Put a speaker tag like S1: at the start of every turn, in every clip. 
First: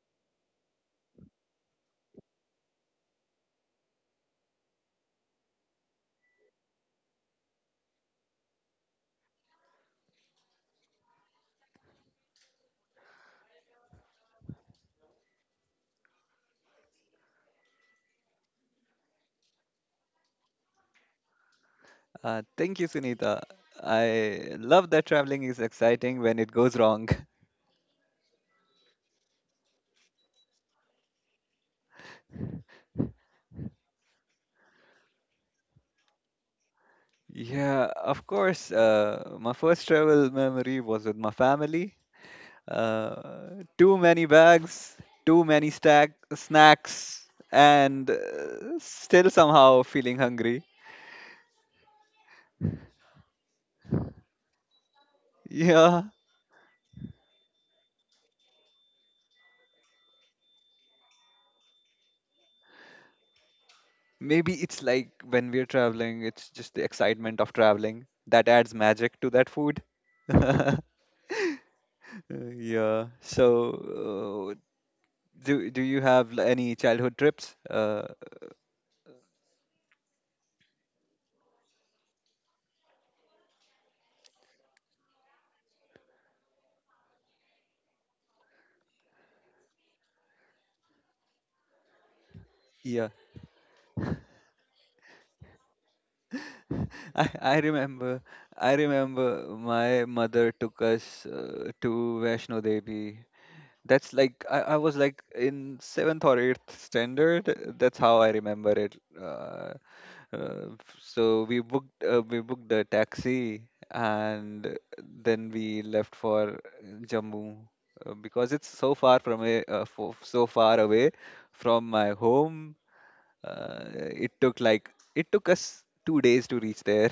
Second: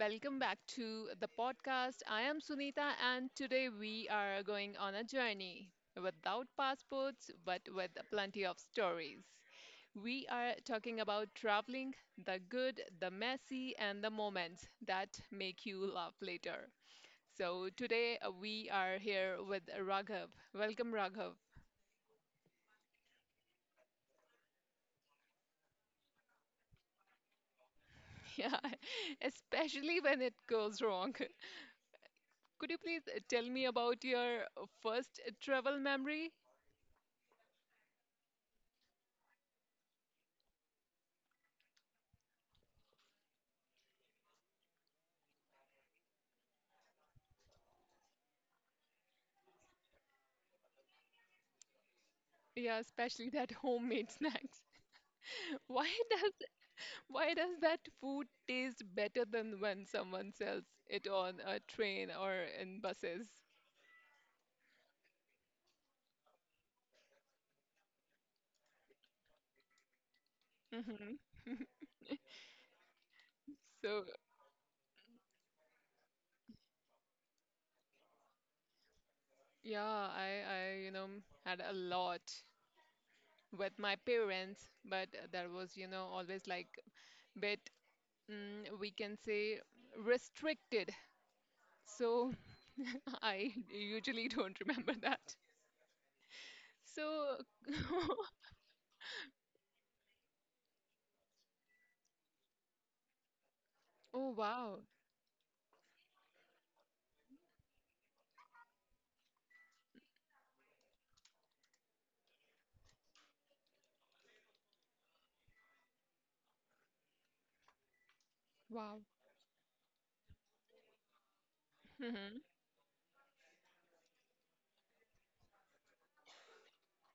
S1: Welcome back to the podcast. I am Sunita, and today we are going on a journey without passports but with plenty of stories. We are talking about traveling, the good, the messy, and the moments that make you laugh later. So today we are here with Raghav. Welcome, Raghav.
S2: Thank you, Sunita. I love that traveling is exciting when it goes wrong.
S1: Yeah, especially when it goes wrong. Could you please tell me about your first travel memory?
S2: Yeah, of course. My first travel memory was with my family. Too many bags, too many stack snacks, and still somehow feeling hungry.
S1: Yeah, especially that homemade snacks. Why
S2: Yeah,
S1: does why does that food taste better than when someone sells it on a train or in buses?
S2: maybe it's like when we're traveling, it's just the excitement of traveling that adds magic to that food.
S1: Hmm.
S2: Uh, Yeah,
S1: So
S2: so uh, do you have any childhood trips?
S1: yeah, I I had a lot with my parents, but that was always like bit mm, we can say restricted. So,
S2: Yeah.
S1: I usually don't remember that.
S2: I
S1: So,
S2: I remember I remember my mother took us to Vaishno Devi. That's
S1: oh,
S2: like,
S1: wow.
S2: I was like in seventh or eighth standard. That's how I remember it. Uh, we booked a taxi and then we left for Jammu because it's so
S1: Wow.
S2: far so far away from my
S1: Mhm.
S2: home. It took us 2 days to reach there,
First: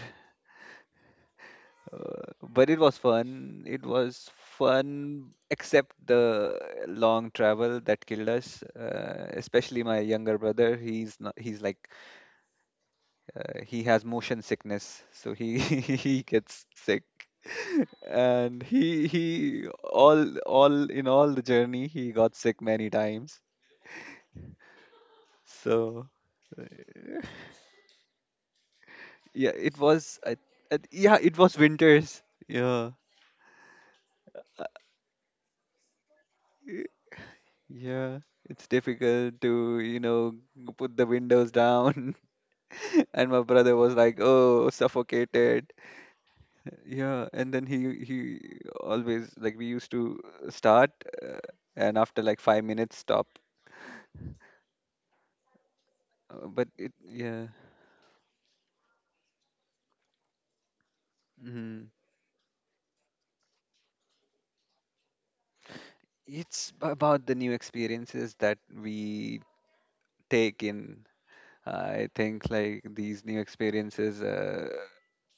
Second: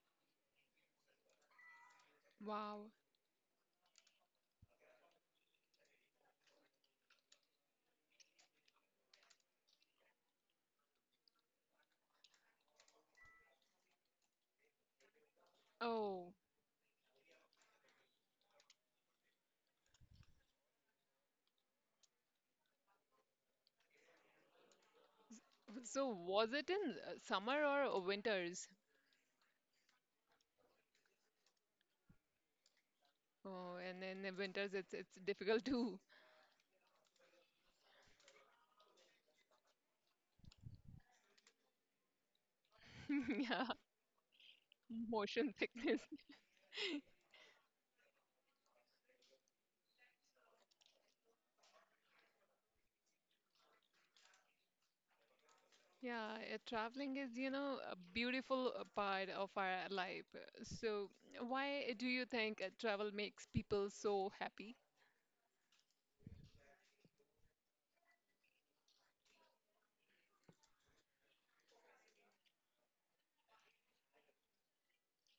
S2: but it
S1: Wow.
S2: was fun. It was fun, except the long travel that killed us. Especially my younger brother. He's not. He's like he has motion sickness, so he he
S1: Oh,
S2: gets sick. And he all in all the journey he got sick many times.
S1: so
S2: So
S1: was it in summer or winters?
S2: yeah, it was I, yeah, it was winters. Yeah.
S1: Oh, and then in the winters, it's difficult to.
S2: Yeah, it's difficult to, you know, put the windows down. And my
S1: Yeah,
S2: brother was like, "Oh,
S1: motion
S2: suffocated."
S1: sickness.
S2: Yeah, and then he always, like, we used to start uh, and after like 5 minutes stop.
S1: Yeah,
S2: But it
S1: traveling is,
S2: yeah.
S1: you know, a beautiful part of our life. So,
S2: Mm.
S1: why do you think travel makes people so happy?
S2: It's about the new experiences that we take in. I think like these new experiences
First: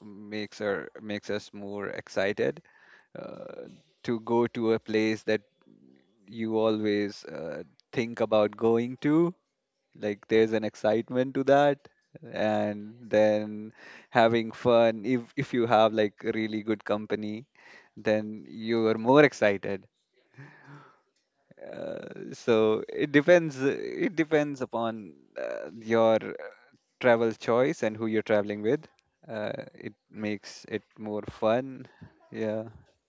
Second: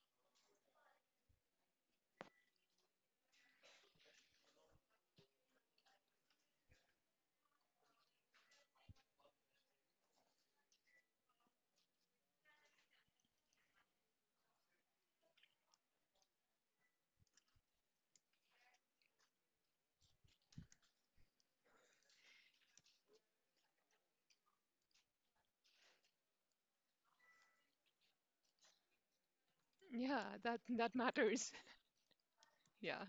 S2: makes us more excited uh, to go to a place that you always think about going to. Like there's an excitement to that, and then having fun. If you have like really good company, then you are more excited. It depends upon your travel choice and who you're traveling with. It
S1: Yeah, that
S2: makes it
S1: that
S2: more
S1: matters.
S2: fun. Yeah.
S1: Yeah.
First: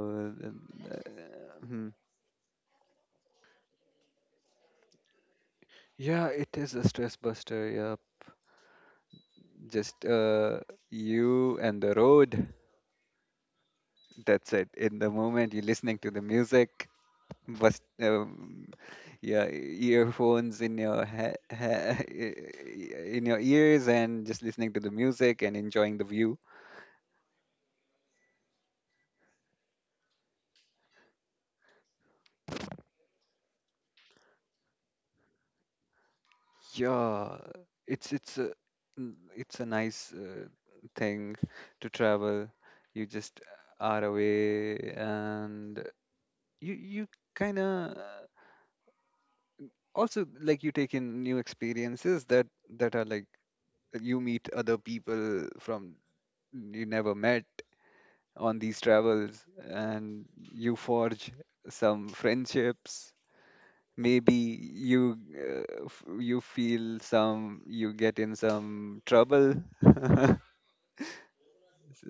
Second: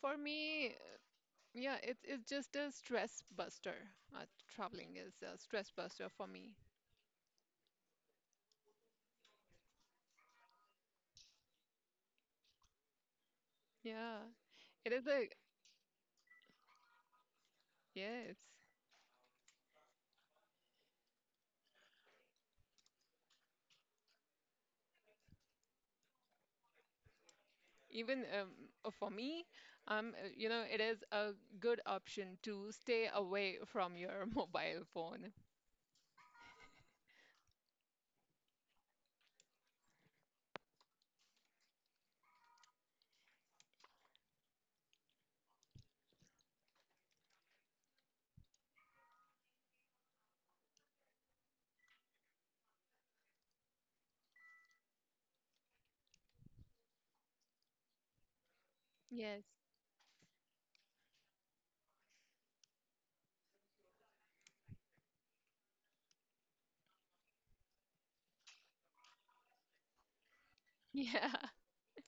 S1: For me, yeah,
S2: hmm.
S1: it's just a stress buster. Uh, Traveling is a stress buster for
S2: Yeah,
S1: me.
S2: it is a stress buster. Yeah, just you and the road.
S1: Yeah,
S2: That's it.
S1: it
S2: In
S1: is
S2: the
S1: a
S2: moment, you're listening to the music. Bust,
S1: yes.
S2: um, yeah, earphones in your in your ears and just listening to the music and enjoying the view.
S1: Even for me, you know, it is a good option to stay away from your mobile phone.
S2: Yeah, it's a nice thing to travel. You just are away and you kind of. Also, like, you take in new experiences that that are like you meet other people from you never met on these travels,
S1: Yes.
S2: and you forge some friendships. Maybe you you feel some, you get in some trouble.
S1: Yeah.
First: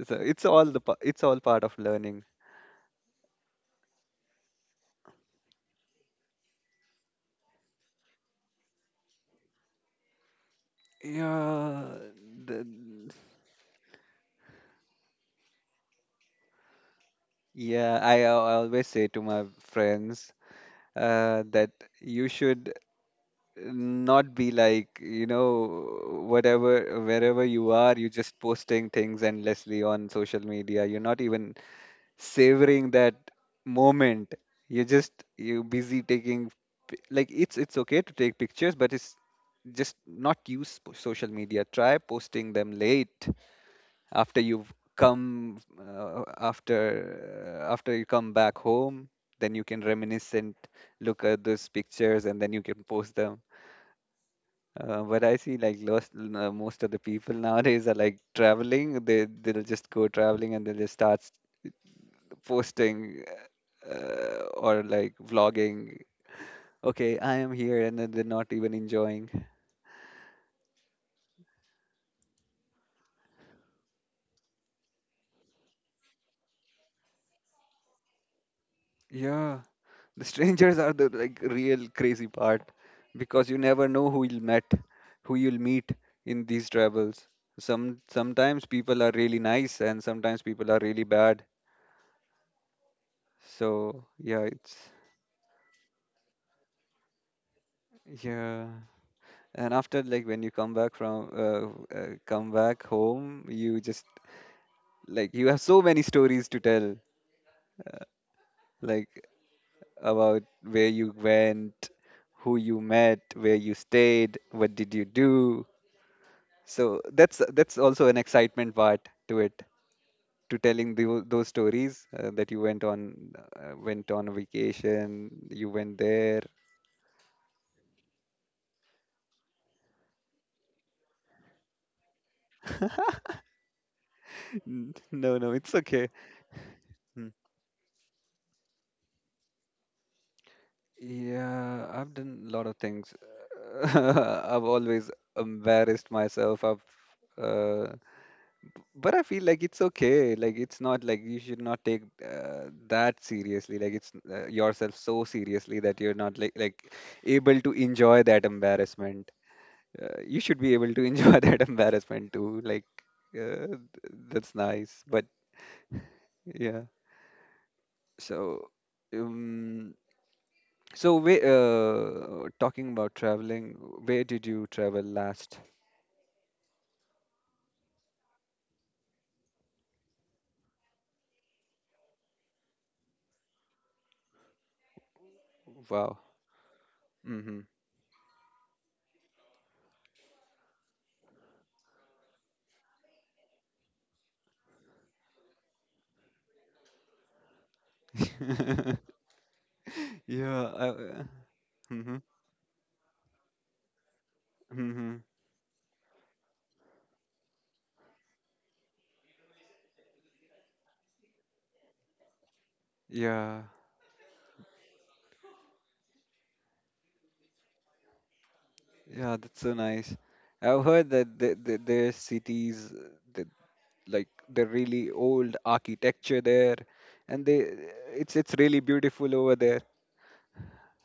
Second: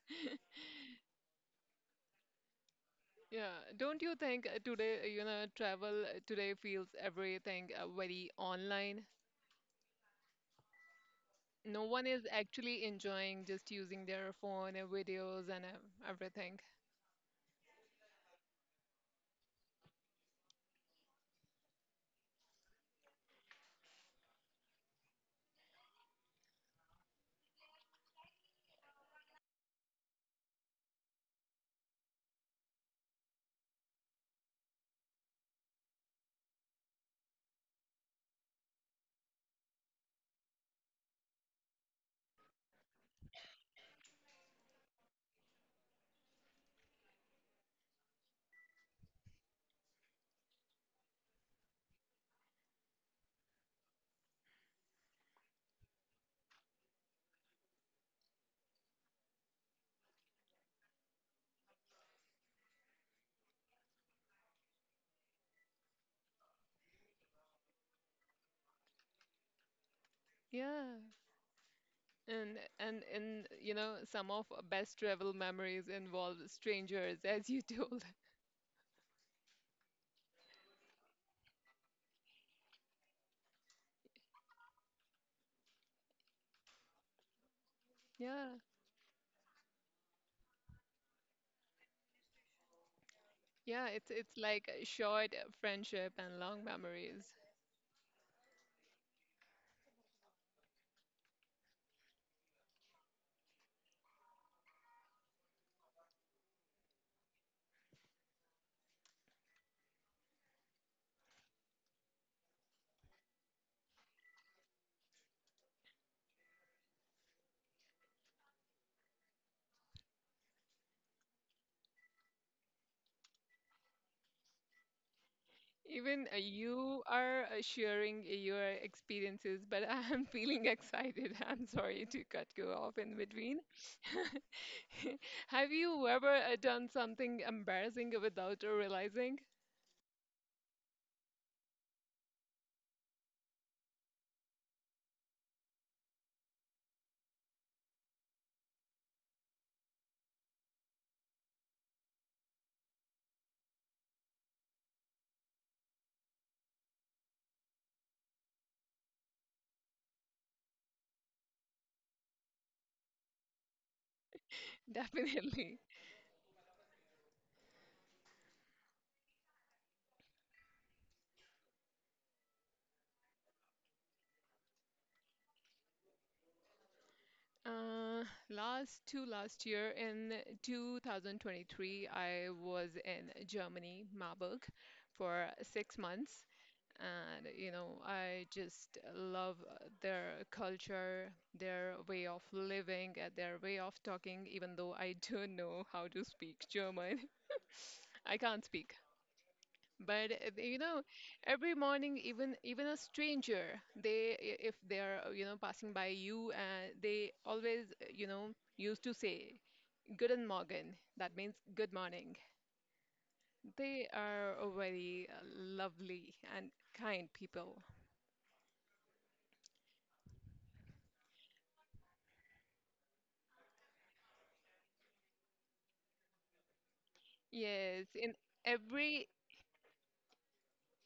S2: So it's it's all part of learning,
S1: Yeah. Don't you think today, you know, travel today feels everything very online? No
S2: yeah.
S1: one is
S2: the,
S1: actually enjoying just using their phone and videos and everything.
S2: yeah I, I always say to my friends that you should not be like, you know, whatever, wherever you are, you're just posting things endlessly on social media. You're not even savoring that moment. You're just, you're busy taking like it's okay to take pictures, but it's just not social media. Try posting them late, after you've come after after you come back home, then you can reminiscent, look at those pictures and then you can post them. But I see, like, most of the people nowadays are like traveling. They'll just go traveling and they'll just posting or like vlogging. Okay, I am here, and then they're not even enjoying.
S1: Yeah. And you know, some of our best travel memories involve strangers, as you told.
S2: Yeah, the strangers are the like real crazy part, because you never know who you'll meet in these travels. Some
S1: Yeah,
S2: sometimes people are really nice and sometimes people are really bad.
S1: yeah,
S2: So
S1: it's
S2: yeah,
S1: like a
S2: it's
S1: short friendship and long memories.
S2: yeah. And after, like, when you come back from come back home, you just, like, you have so many stories to tell, like, about where you went, who you met, where you stayed, what did you do. So that's also an excitement part to it, to telling those stories that you went on went on a vacation, you went
S1: Even
S2: there.
S1: you are sharing your experiences, but I'm feeling excited. I'm sorry to cut you off in between.
S2: No, no,
S1: Have
S2: it's okay.
S1: you ever done
S2: Hmm.
S1: something embarrassing without realizing?
S2: Yeah, I've done a lot of things. I've always embarrassed myself. Uh, but I feel like it's okay. Like, it's not, like, you should not take that seriously. Like, it's yourself so seriously that you're not like able to enjoy that embarrassment. You should be able to enjoy that embarrassment too. Like uh, th- that's nice. But
S1: Definitely.
S2: yeah, so. Um, So, we, talking about traveling, where did you travel last?
S1: Uh, last to last year in 2023, I was in Germany, Marburg, for six
S2: Wow.
S1: months. And,
S2: Mm-hmm.
S1: you know, I just love their culture, their way of living, their way of talking, even though I don't know how to speak German. I can't speak, but
S2: Yeah.
S1: you
S2: I,
S1: know, every
S2: mm-hmm.
S1: morning, even a stranger, if they
S2: Mm-hmm.
S1: are you know passing by you, they always you know used to say, "Guten Morgen." That means good morning.
S2: Yeah.
S1: They are a very lovely and kind people.
S2: Yeah, that's so nice. I've heard that there cities, that like the really old architecture there, and they,
S1: Yes, in
S2: it's really
S1: every
S2: beautiful over there.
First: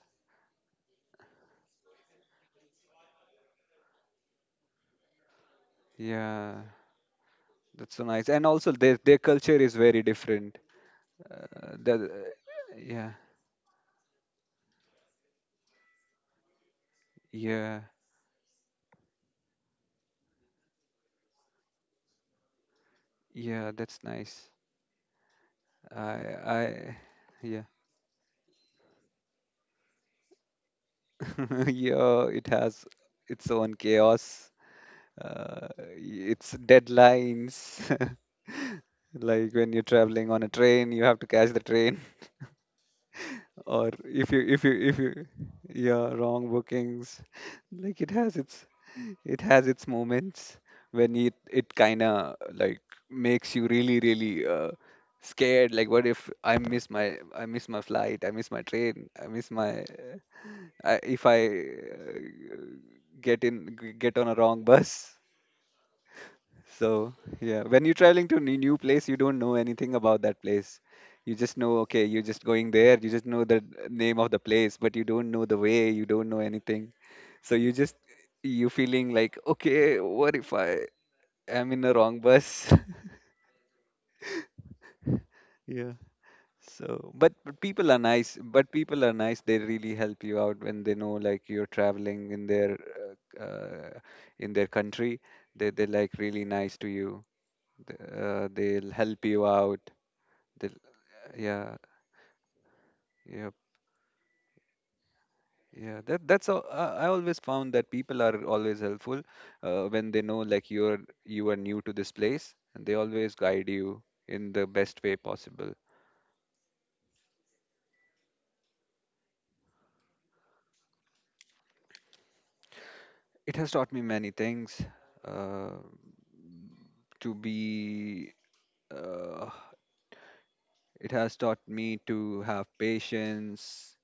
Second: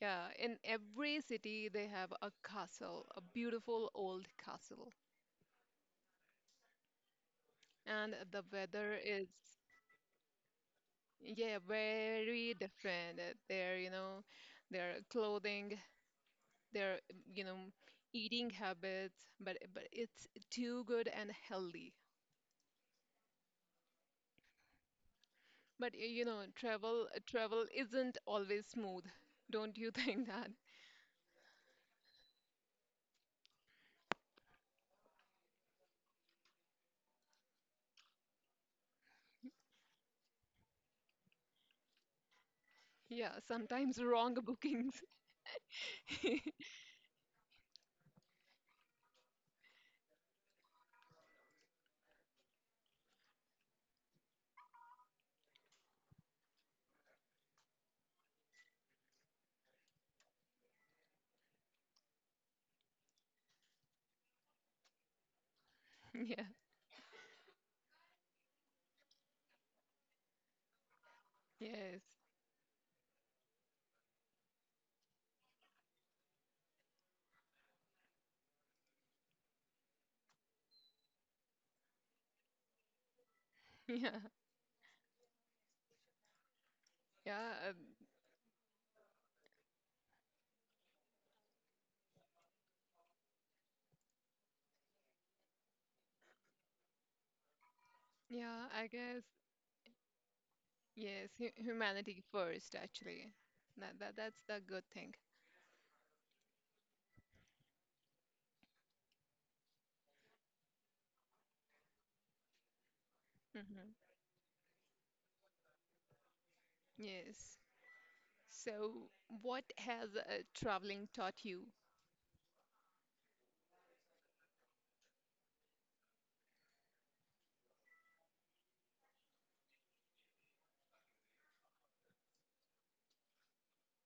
S1: yeah, in every city they have a castle, a beautiful old castle,
S2: Yeah, that's so
S1: and
S2: nice.
S1: the
S2: And also
S1: weather
S2: their
S1: is
S2: culture is very different.
S1: yeah,
S2: Uh, the,
S1: very
S2: yeah,
S1: different. Their, you know, their clothing, their, you know,
S2: yeah,
S1: eating habits, but it's too good and healthy.
S2: yeah, that's nice.
S1: But y-
S2: I,
S1: you know,
S2: I,
S1: travel
S2: yeah,
S1: travel isn't always smooth. Don't you think that?
S2: yeah. It has its own chaos. Uh, its deadlines. Like when you're traveling on a train, you have to catch the train.
S1: Yeah,
S2: Or
S1: sometimes wrong
S2: if
S1: bookings.
S2: you, yeah, wrong bookings. Like it has its moments when it kind of like makes you really, really scared. Like, what if I miss I miss my flight, I miss my train, I miss my I, if I get on a wrong bus.
S1: Yeah,
S2: So yeah, when you're traveling to new place, you don't know anything about that place. You just know,
S1: yes.
S2: okay, you're just going there. You just know the name of the place, but you don't know the way. You don't know anything. So you feeling like, okay, what if I am in the wrong bus?
S1: Yeah.
S2: Yeah. So,
S1: Yeah,
S2: but people are nice. But people are nice. They really help you out when they know like you're traveling uh, uh, in their country. They like really nice to you.
S1: yeah, I
S2: They'll help
S1: guess.
S2: you out. They'll,
S1: Yes, hu
S2: yeah,
S1: humanity first actually.
S2: yeah,
S1: That, that that's the good thing.
S2: yeah. That that's all. I always found that people are always helpful when they know, like, you are new to this place, and they always guide
S1: Hmm.
S2: you in the best way possible.
S1: Yes. So, what has traveling taught you?
S2: It has taught me many things. Uh, to be Uh, it has taught me to have patience,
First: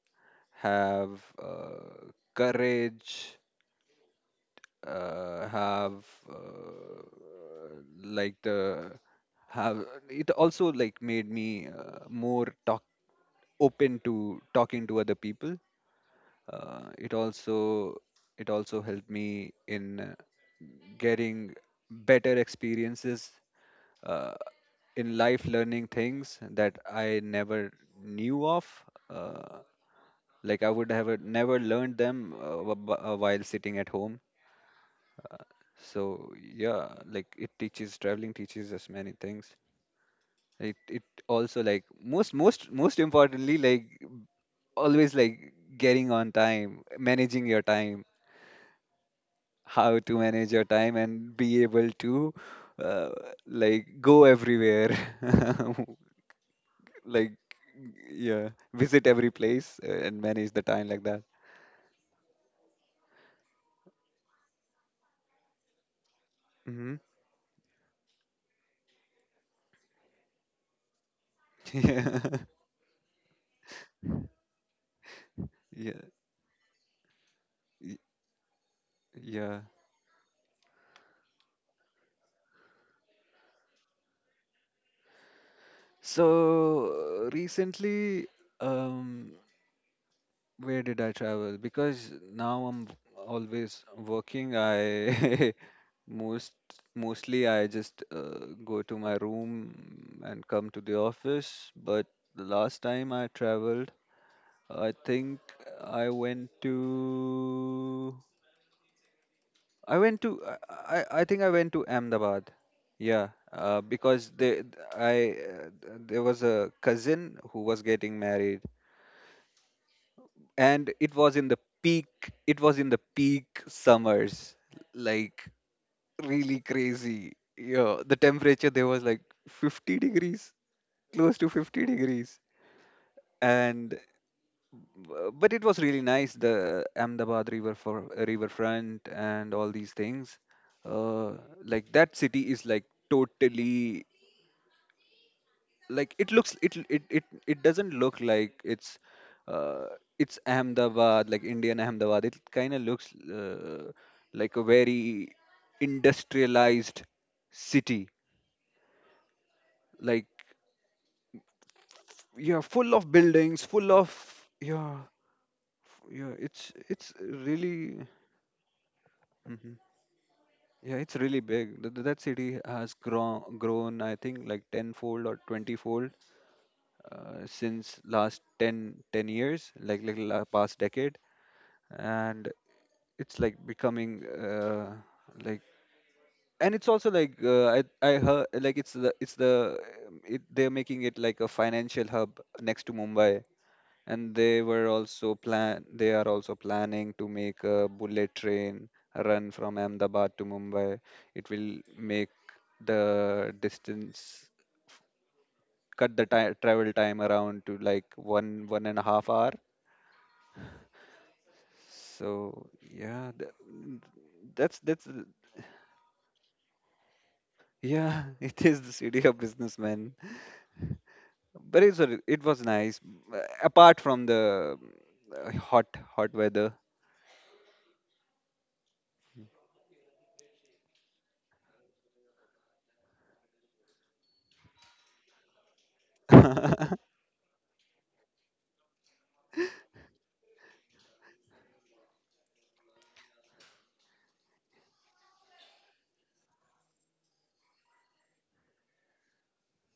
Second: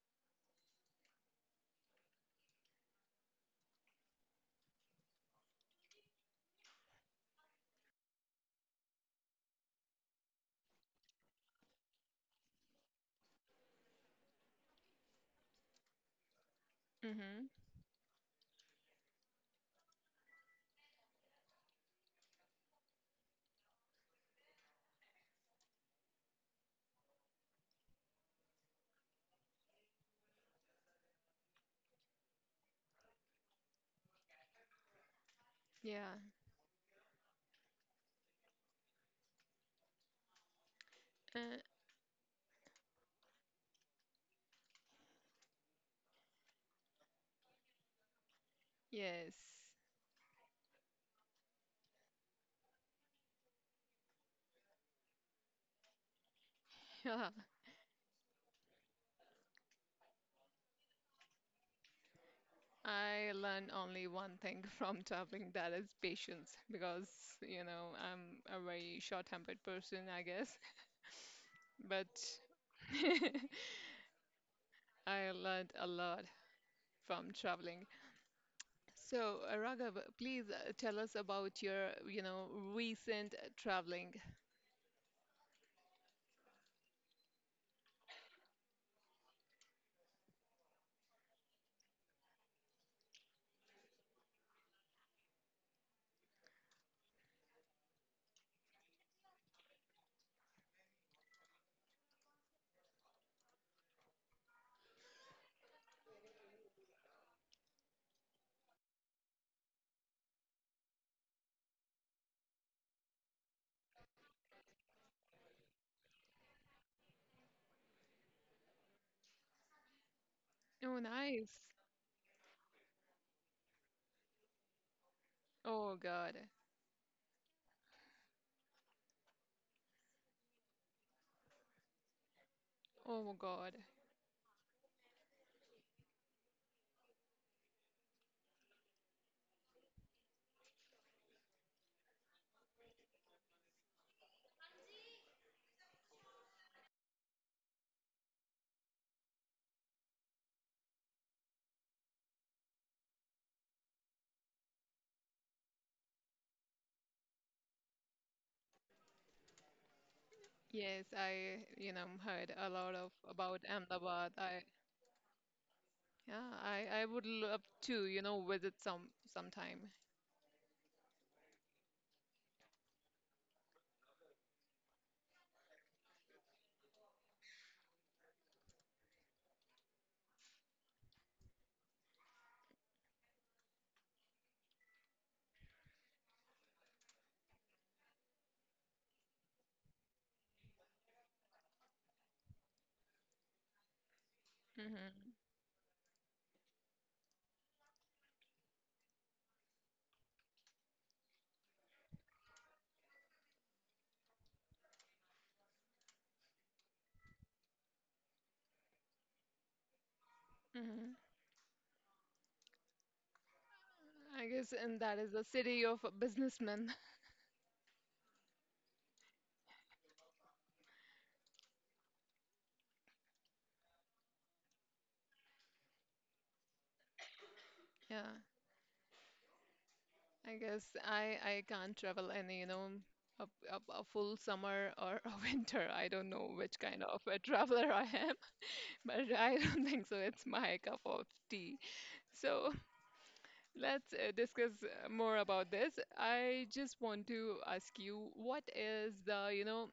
S2: have courage, have like the have it also like made me more talk open to talking to other people. uh, it
S1: Mm-hmm.
S2: also it also helped me in getting better experiences uh, in life, learning things that I never knew of. uh, like, I would have never learned them while sitting at home.
S1: Yeah.
S2: So yeah, like, it teaches, traveling teaches us many things. It
S1: Uh,
S2: also Like, most importantly, like, always like getting on time, managing your time,
S1: yes.
S2: how to manage your time and be able to uh, like go everywhere
S1: Yeah.
S2: like yeah, visit every place and manage the time like that.
S1: I learned only one thing from traveling, that is patience,
S2: Hmm.
S1: because, you know, I'm a very short-tempered person, I guess. But
S2: Yeah,
S1: I learned a
S2: yeah,
S1: lot from traveling.
S2: y-
S1: So,
S2: yeah.
S1: Raghav, please tell us about your, you know, recent traveling.
S2: So recently, um, where did I travel, because now I'm always working. I Most mostly I just go to my room and come to the office. But the last time I traveled, I think I went to I went to I I think I went to Ahmedabad. Yeah, because they I there was a cousin who was getting married, and
S1: Oh,
S2: it was in the
S1: nice.
S2: peak. It was in the peak summers, like,
S1: Oh, God.
S2: really crazy. Yeah, the temperature there was like 50 degrees, close to 50 degrees,
S1: Oh, God.
S2: and but it was really nice. The Ahmedabad river for riverfront and all these things. Uh, like, that city is like totally, it doesn't look like uh, it's Ahmedabad, like Indian Ahmedabad. It kind of looks like a very industrialized city, like,
S1: Yes, I, you know, heard
S2: yeah,
S1: a
S2: full
S1: lot
S2: of
S1: of about
S2: buildings, full of,
S1: Ahmedabad. I,
S2: yeah, yeah,
S1: yeah, I
S2: it's
S1: would love
S2: really,
S1: to, you know, visit some
S2: hmm,
S1: sometime.
S2: yeah, it's really big. That city has grown, I think, like tenfold or twentyfold, since last 10 10 years, like, past decade. And it's like becoming like, and it's also like, I heard like it's the they're making it like a financial hub next to Mumbai, and they were
S1: Hmm.
S2: also plan they are also planning to make a bullet train run from Ahmedabad to Mumbai. It will make the distance, cut the ti travel time around to like one one and a half hour.
S1: Hmm.
S2: So yeah,
S1: I guess, and
S2: that's
S1: that is the city of a businessman.
S2: yeah, it is the city of businessmen. But it was nice, apart from the uh, hot hot weather.
S1: Yeah, I guess I can't travel any, you know, a, a full summer or a winter. I don't know which kind of a traveler I am, but I don't think so. It's my cup of tea. So let's discuss more about this. I just want to ask you, what is the, you know,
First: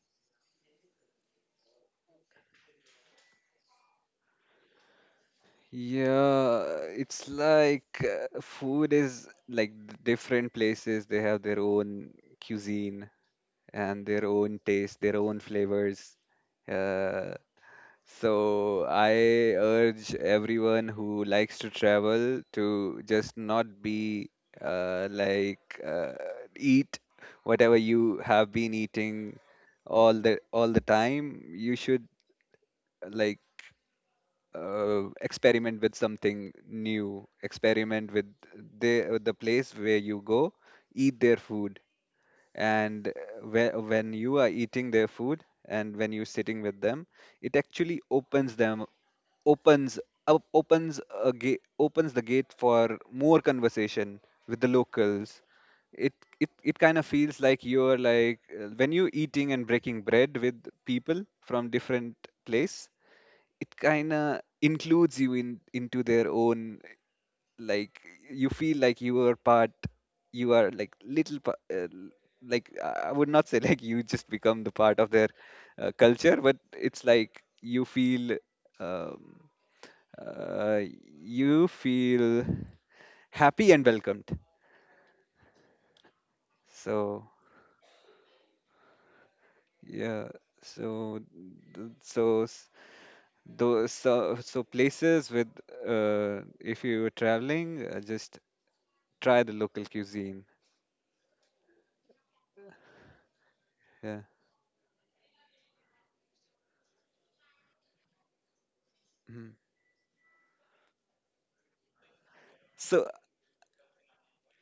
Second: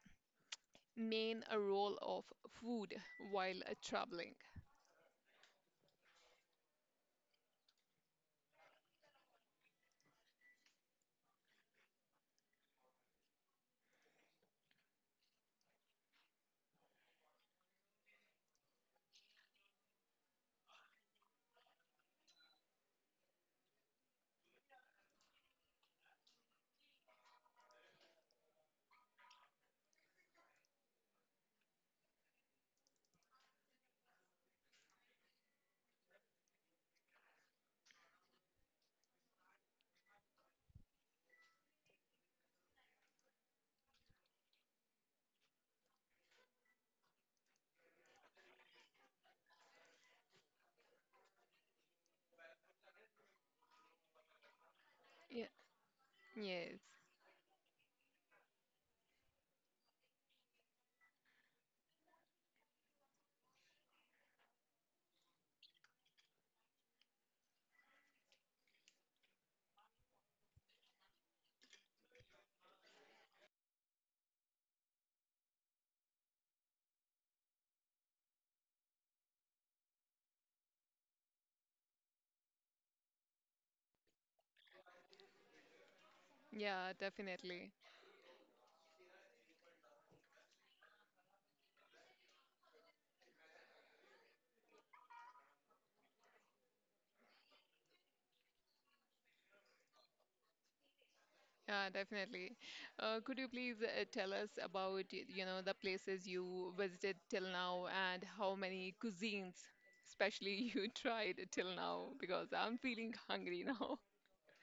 S1: main role of food while traveling?
S2: Yeah, it's like, food is like, different places, they have their own cuisine and their own taste, their own flavors. Uh, so I urge everyone who likes to travel to just not be like eat whatever you have been eating all the time. You should like experiment with something new. Experiment with the place where you go, eat their food, and when you are eating their food and when you're sitting with them, it actually opens them opens up opens a gate opens the gate for more conversation with the locals.
S1: Yeah.
S2: It it, it
S1: Yes.
S2: kind of feels like you're when you're eating and breaking bread with people from different place, it kind of includes you in into their own. like you feel like you are part you are like little pa- l- like I would not say like you just become the part of their culture, but it's like um, uh, you feel happy and welcomed.
S1: Yeah,
S2: So
S1: definitely.
S2: yeah so th- so s- those so, so places with if you were traveling, just try the local cuisine.
S1: Yeah, definitely. Could you please
S2: Yeah.
S1: tell us about, you know, the places you visited till now and how many cuisines,
S2: Mhm.
S1: especially you tried till now? Because I'm
S2: So
S1: feeling hungry now.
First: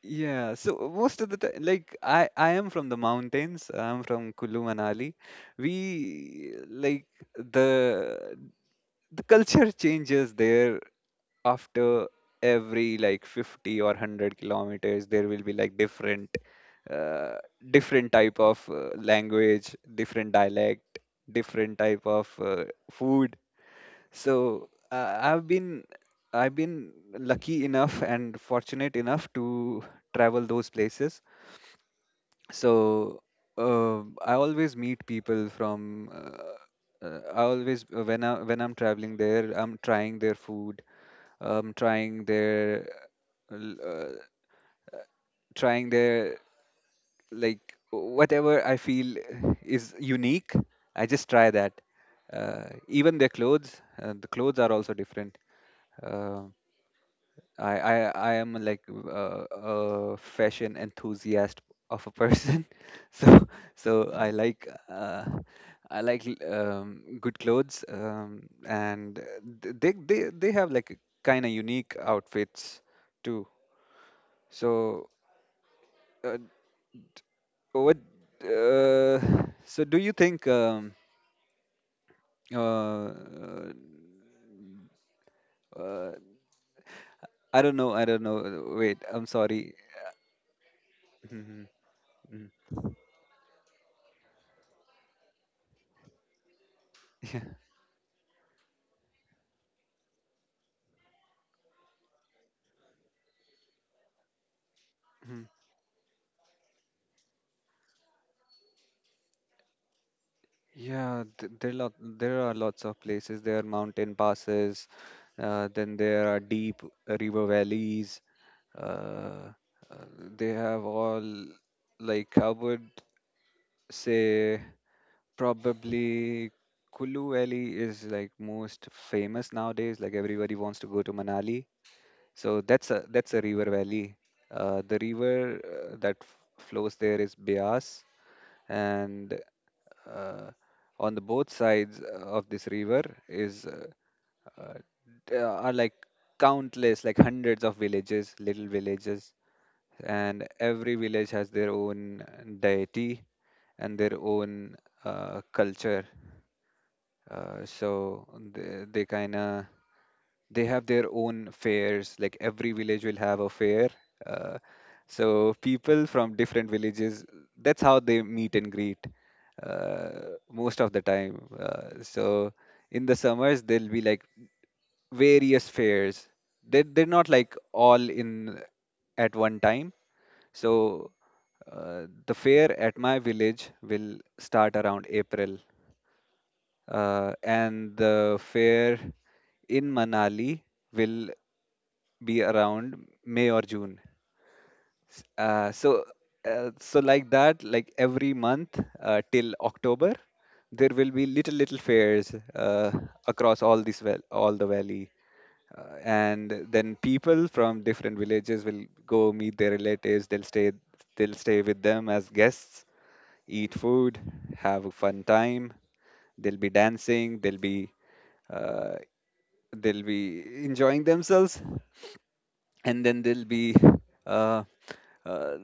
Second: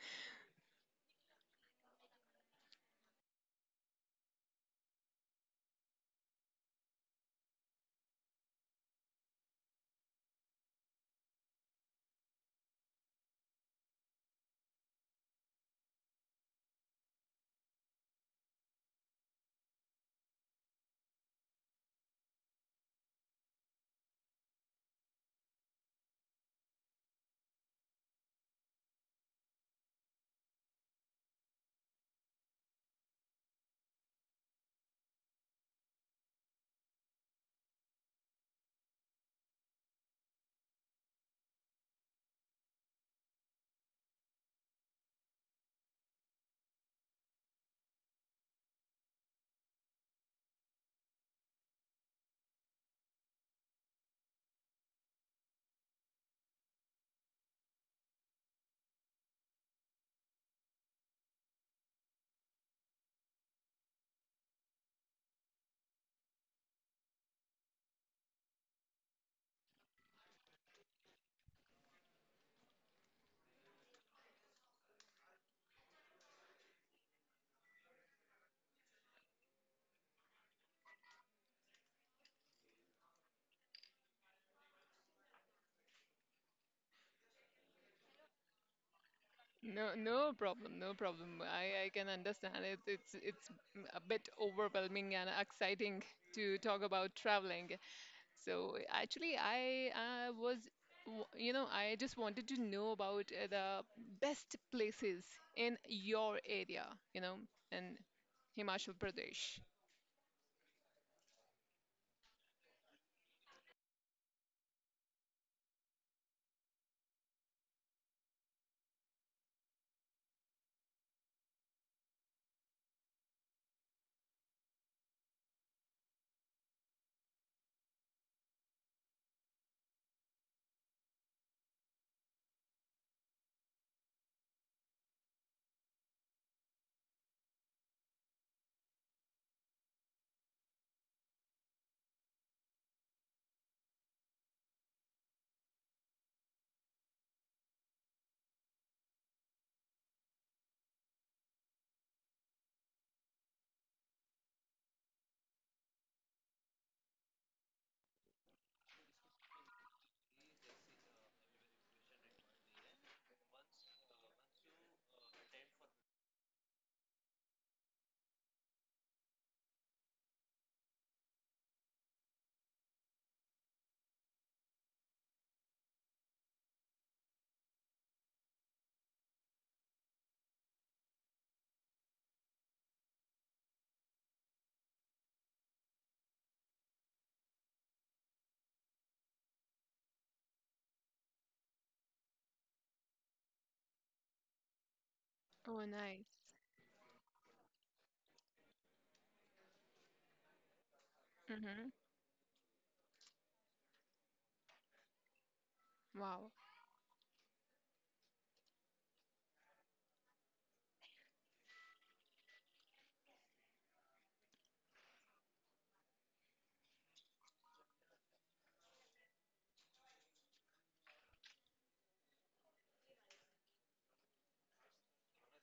S2: yeah, so most of the time, like I am from the mountains. I'm from Kulu Manali. We like the the culture changes there after every like 50 or 100 kilometers. There will be like different, uh, different type of language, different dialect, different type of food. So I've been lucky enough and fortunate enough to travel those places. So uh, I always meet people from I always When I'm traveling there, I'm trying their food, trying their l- trying their like whatever I feel is unique, I just try that. Even their clothes, the clothes are also different. Uh, I, I I am a fashion enthusiast of a person, so so I like good clothes, and they have like kind of unique outfits too. So. uh, what? Uh, so, do you think? Uh, uh, uh, I don't know. I don't know. Wait. I'm sorry.
S1: No, no problem, no problem.
S2: Mhm,
S1: I can
S2: mhm.
S1: understand it. It's a bit overwhelming and exciting to talk about
S2: Yeah.
S1: traveling. So actually, you know, I just wanted to know about the best places
S2: Mhm.
S1: in your area, you know, in Himachal Pradesh.
S2: Yeah. There are lots of places. There are mountain passes. Then there are deep river valleys. Uh, uh, they have all like covered. Say Probably Kulu Valley is like most famous nowadays. Like everybody wants to go to Manali. So that's a river valley. The river flows there is Bias, and uh, on the both sides of this river is uh, there are like countless, like hundreds of villages, little villages, and every village has their own deity and their own culture. So they kind of they have their own fairs. Like every village will have a fair. Uh, so people from different villages, that's how they meet and greet, uh, most of the time. So in the summers, there'll be like various fairs. They're not like all in at one time. So the fair at my village will start around April, and the fair in Manali will be around May or June. S- Uh,
S1: Oh,
S2: so,
S1: nice.
S2: so, like that, like every month till October, there will be little
S1: Mm-hmm.
S2: fairs across all the valley,
S1: Wow.
S2: and then people from different villages will go meet their relatives. They'll stay with them as guests, eat food, have a fun time. They'll be dancing. Uh, they'll be enjoying themselves, and then they'll be uh, uh,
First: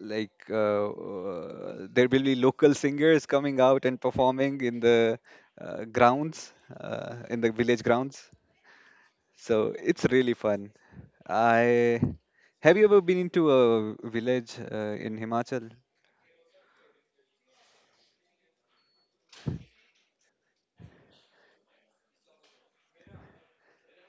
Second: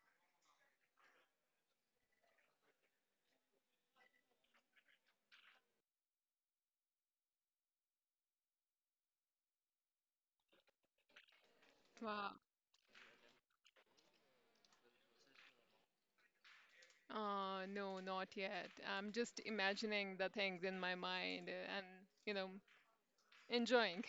S2: like there will be local singers coming out and performing in the grounds, in the village grounds. So it's really fun. I
S1: Wow.
S2: Have you ever been into a village in Himachal?
S1: No, not yet. I'm just imagining the things in my mind and, you know, enjoying.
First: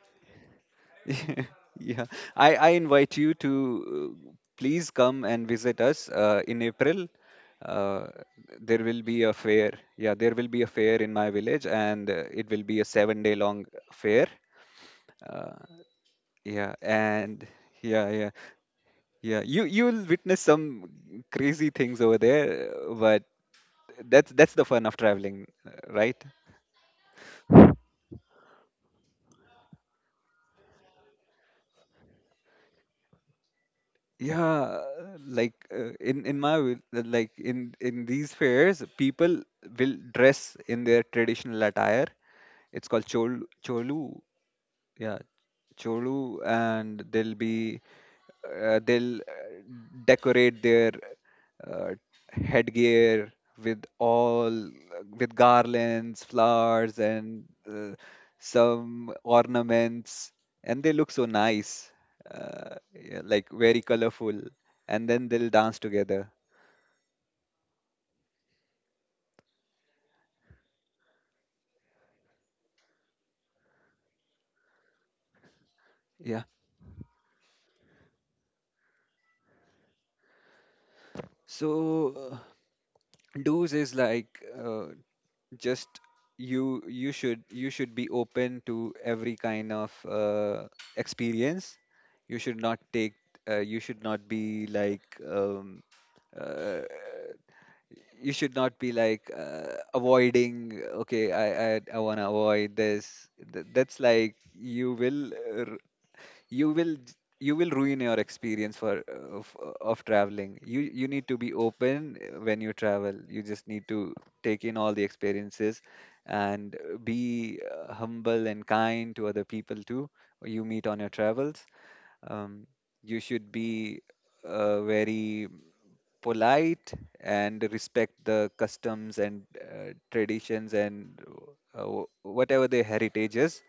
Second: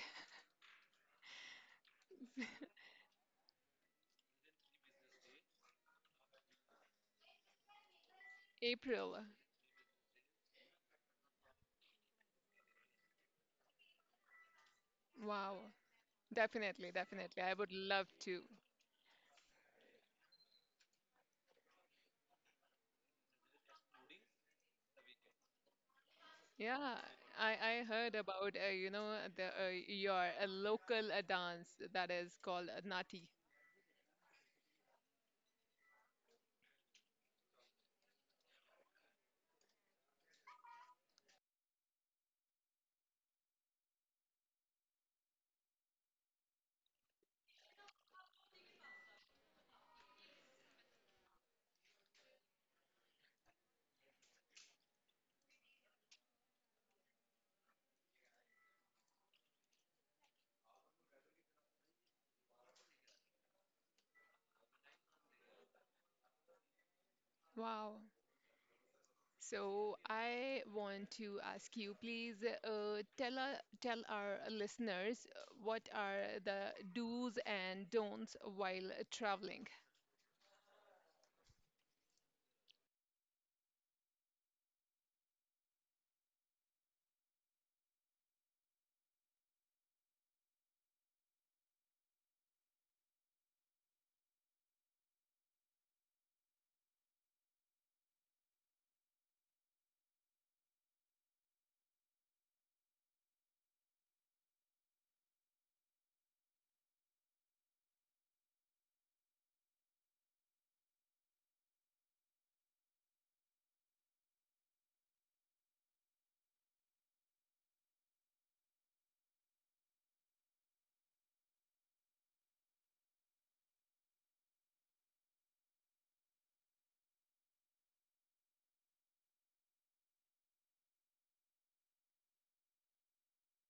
S2: Yeah, I invite you to, uh, please come and visit us, in April. Uh, there will
S1: April.
S2: be a fair. Yeah, there will be a fair in my village, and it will be a 7-day long fair. Uh,
S1: Wow.
S2: yeah,
S1: Definitely, definitely.
S2: and
S1: I would love
S2: yeah, yeah,
S1: to.
S2: yeah. You'll witness some crazy things over there, but that's the fun of traveling, right?
S1: Yeah, I heard about you know the your a local dance that is called Nati.
S2: Yeah, like in my wi- like in these fairs, people will dress in their traditional attire. It's called cholu. Yeah, cholu, and they'll, decorate their uh, headgear with all, with garlands, flowers, and, uh, some ornaments, and they look so nice, yeah, like very colorful. And then they'll dance together.
S1: Wow. So I want to ask you, please uh, tell our listeners what are
S2: Yeah.
S1: the do's and don'ts while traveling.
S2: So do's is just you should be open to every kind of experience. You should not take you should not be like um, uh, you should not be like, avoiding, okay, I want to avoid this. That's like you will, you will you will ruin your experience for, of traveling. You need to be open, when you travel, you just need to take in all the experiences, and, be, humble and kind to other people too you meet on your travels. um, you should be, very polite and respect the customs and, traditions and, whatever their heritage is.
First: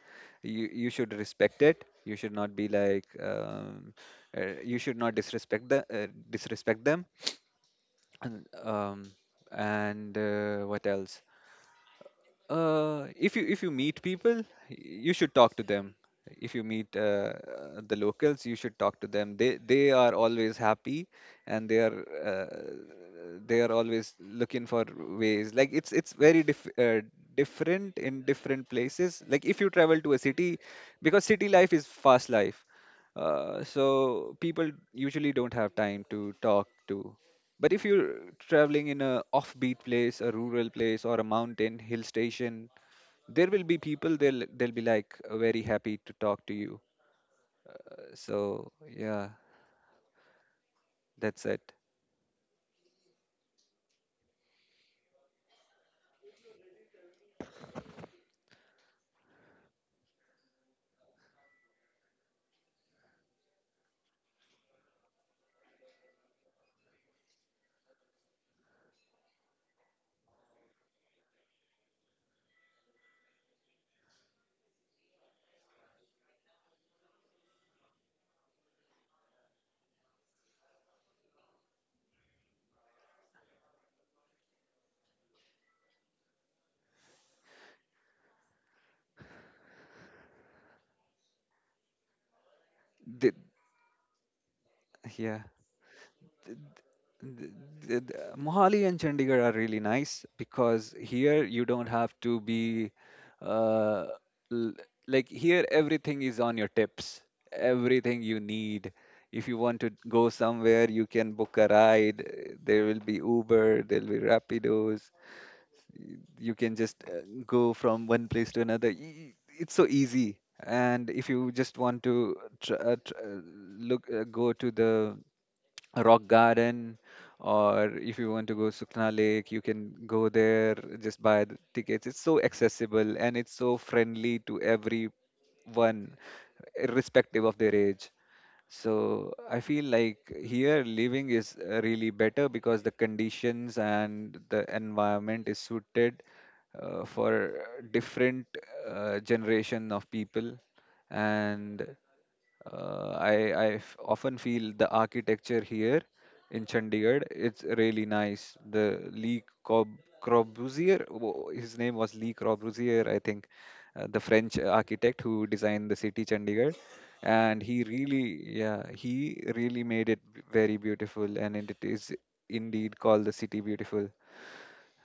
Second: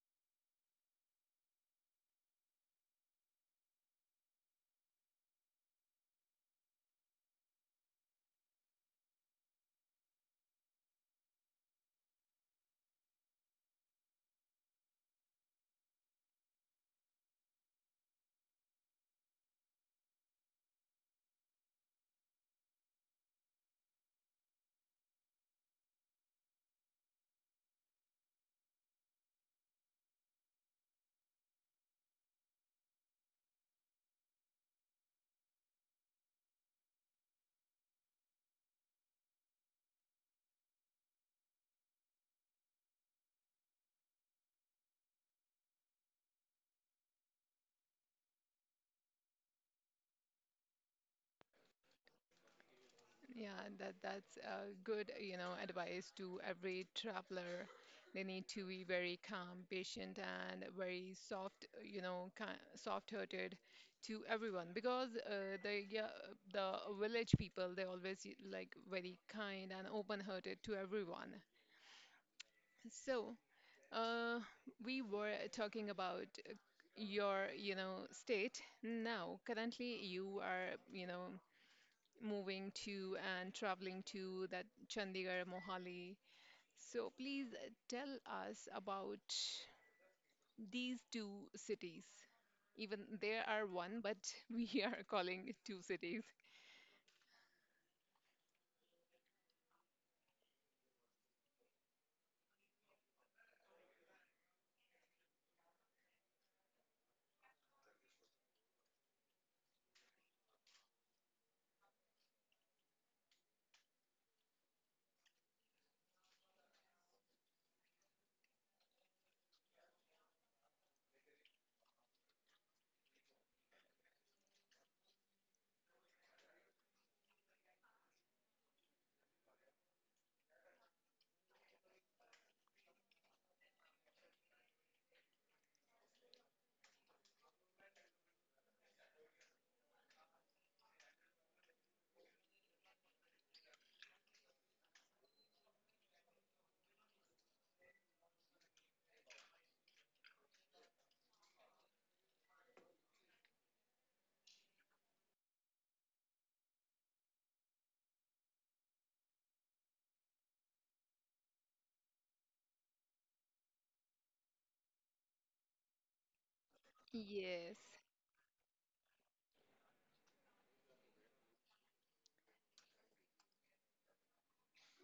S2: You should respect it. You should not disrespect the disrespect them. And, um, and What else? If you meet people, you should talk to them. If you meet, the locals, you should talk to them. They are always happy, and they are always looking for ways. Like it's very different in different places. Like if you travel to a city, because city life is fast life. So people usually don't have time to talk to. But if you're traveling in a offbeat place, a rural place, or a mountain hill station, there will be people. They'll be like very happy to talk to you. So yeah, that's it.
S1: Yeah, that that's a good, you know, advice to every traveler. They need to be very calm, patient, and very soft, you know, soft-hearted to everyone because the yeah, the village people they always like very kind and open-hearted to everyone. So, uh, we were talking about your, you know, state. Now, currently, you are, you know, moving to and traveling to that Chandigarh, Mohali. So please tell us about these two cities. Even
S2: The,
S1: there are one, but we are
S2: yeah.
S1: calling it two cities.
S2: th- th- th- Mohali and Chandigarh are really nice, because here you don't have to be, uh, l- like here everything is on your tips. Everything you need. If you want to go somewhere, you can book a ride. There will be Uber, there'll be Rapidos. You can just, go from one place to another. It's so easy, and if you just want to tr- tr- look go to the rock garden, or if you want to go Sukna Lake, you can go there, just buy the tickets. It's so accessible, and it's so friendly to everyone, irrespective of their age. So I feel like here living is, really better, because the conditions and the environment is suited, for different, generation of people. And, I often feel the architecture here in Chandigarh. It's really nice. The Lee Corb- Corbusier, wo- His name was Lee Corbusier, I think, the French architect who designed the city Chandigarh. And
S1: Yes.
S2: he really made it very beautiful, and it is indeed called the city beautiful.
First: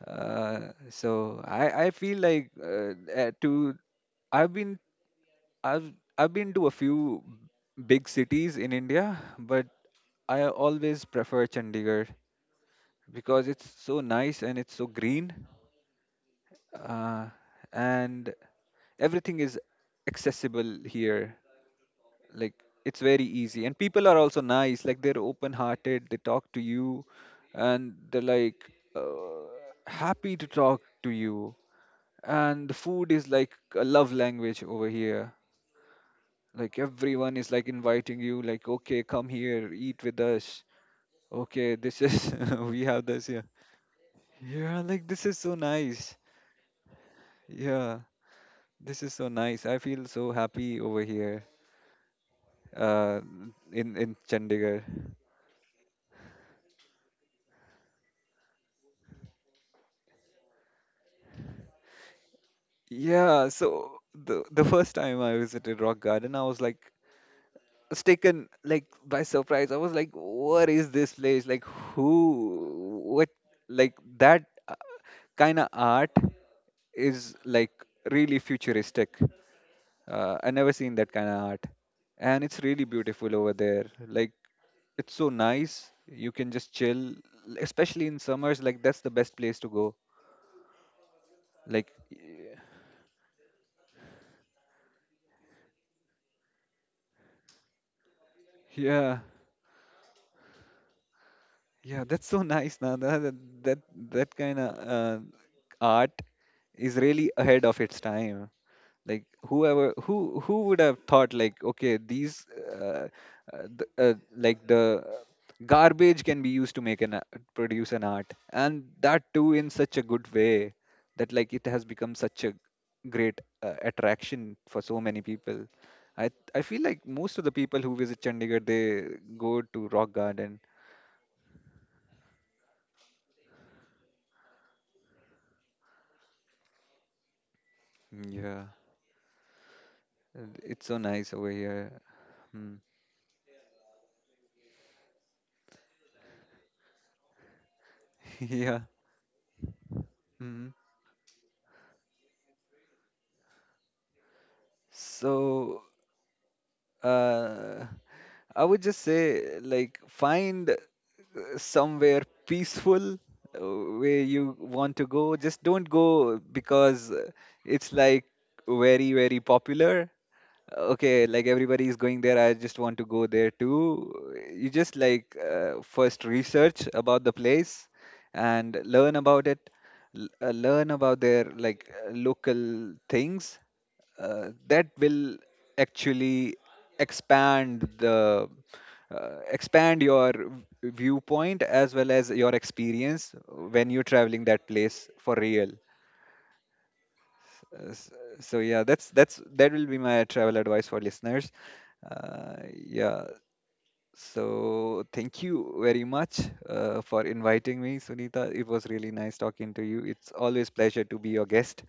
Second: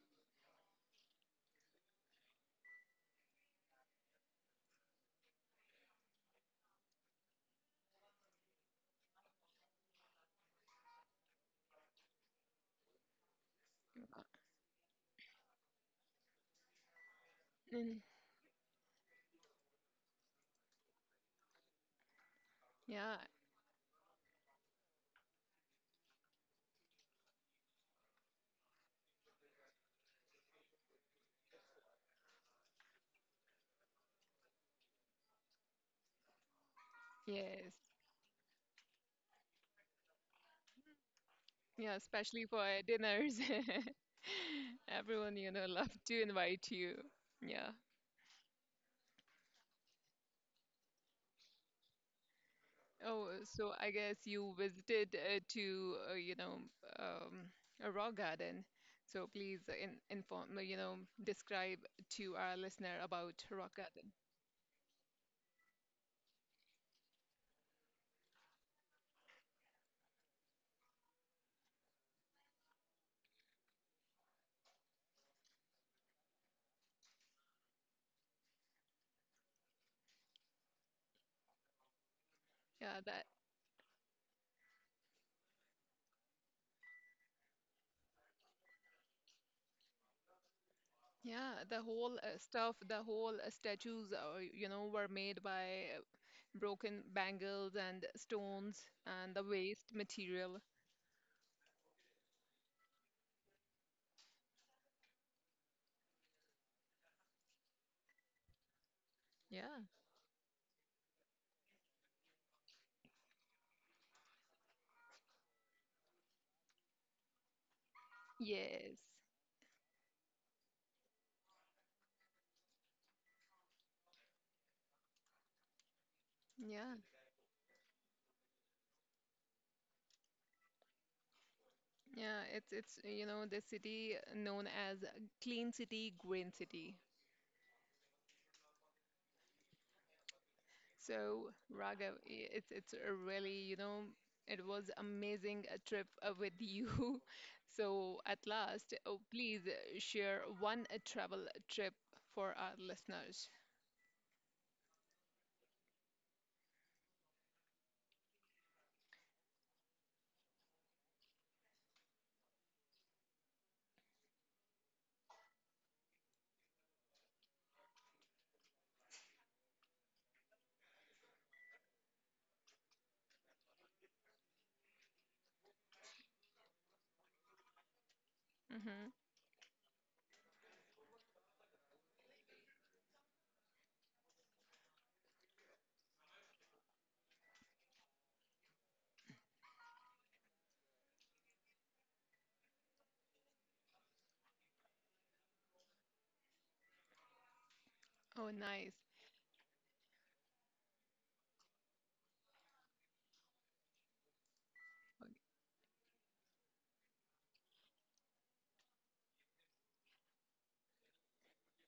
S2: So I feel like to I've been I've I've been to a few big cities in India, but I always prefer Chandigarh, because it's so nice and it's so green, uh,
S1: Mm,
S2: and everything is accessible here. Like it's
S1: yeah,
S2: very easy, and people are also nice. Like they're open-hearted. They talk to you, and they're uh, happy to talk to you. And the food is like a love language over here. Like everyone is like
S1: yes.
S2: inviting you. Like, okay, come here, eat with us. Okay,
S1: Yeah,
S2: this is
S1: especially for
S2: we have this
S1: dinners.
S2: here. Yeah, like this
S1: Everyone,
S2: is
S1: you
S2: so
S1: know, love
S2: nice.
S1: to invite you. Yeah.
S2: Yeah. This is so nice. I feel so happy over here, uh,
S1: Oh, so I
S2: in
S1: guess you
S2: Chandigarh.
S1: visited to you know um, a rock garden. So please in, inform you know describe to our listener about
S2: Yeah,
S1: rock
S2: so
S1: garden.
S2: the first time I visited Rock Garden, I was like was taken like by surprise. I was like, what is this place? Like who? What? Like that kind of art is like really futuristic. I never seen that kind of art, and it's really
S1: Yeah, that
S2: beautiful over there. Like it's so nice. You can just chill, especially in summers. Like that's the best place to go.
S1: yeah the
S2: Like
S1: whole
S2: y-
S1: stuff, the whole statues you know were made by broken bangles and stones
S2: yeah,
S1: and the waste material.
S2: Yeah, that's so nice, Nanda. That, that kind of art is really ahead of its time. Like
S1: Yeah.
S2: whoever who would have thought, like, okay, these, uh, the garbage can be used to produce an art, and
S1: Yes.
S2: that too in such a good way, that like it has become such a great, attraction for so many people. I feel
S1: Yeah.
S2: like most of the people who visit Chandigarh, they go to Rock Garden.
S1: Yeah, it's you know the city known as Clean City, Green City.
S2: Yeah. It's so nice
S1: So,
S2: over here.
S1: Raghav, i- it's
S2: Mm.
S1: it's a really, you know, it was amazing a trip with you. So, at
S2: Yeah.
S1: last, oh, please share
S2: hmm
S1: one travel trip for our listeners.
S2: So, uh, I would just say, like, find, somewhere peaceful, where you want to go. Just don't go because, it's like very, very popular. Okay, like everybody is going there, I just want to go there too. You just, first research about the place and
S1: Hmm.
S2: learn about it. Learn about their, local things, that will actually expand the expand your viewpoint as well as your experience when you're traveling that place for real. uh, s-
S1: Oh,
S2: so yeah,
S1: nice.
S2: that will be my travel advice for listeners, yeah. So thank you very much, for inviting me, Sunita. It was really nice talking to you. It's always pleasure to be your guest.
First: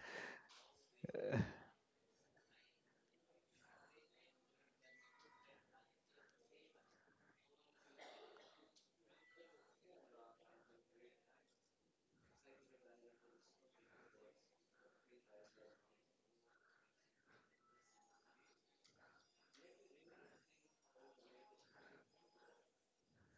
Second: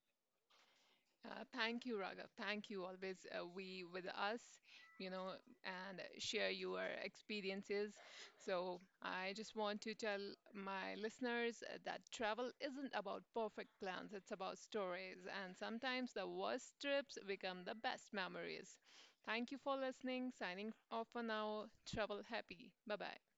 S1: Thank you, Raghav. Thank you always we with us, you know, and share your experiences. So I just want to tell my listeners that travel isn't about perfect plans. It's about stories, and sometimes the worst trips become the best memories. Thank you for listening. Signing off for now. Travel happy. Bye bye.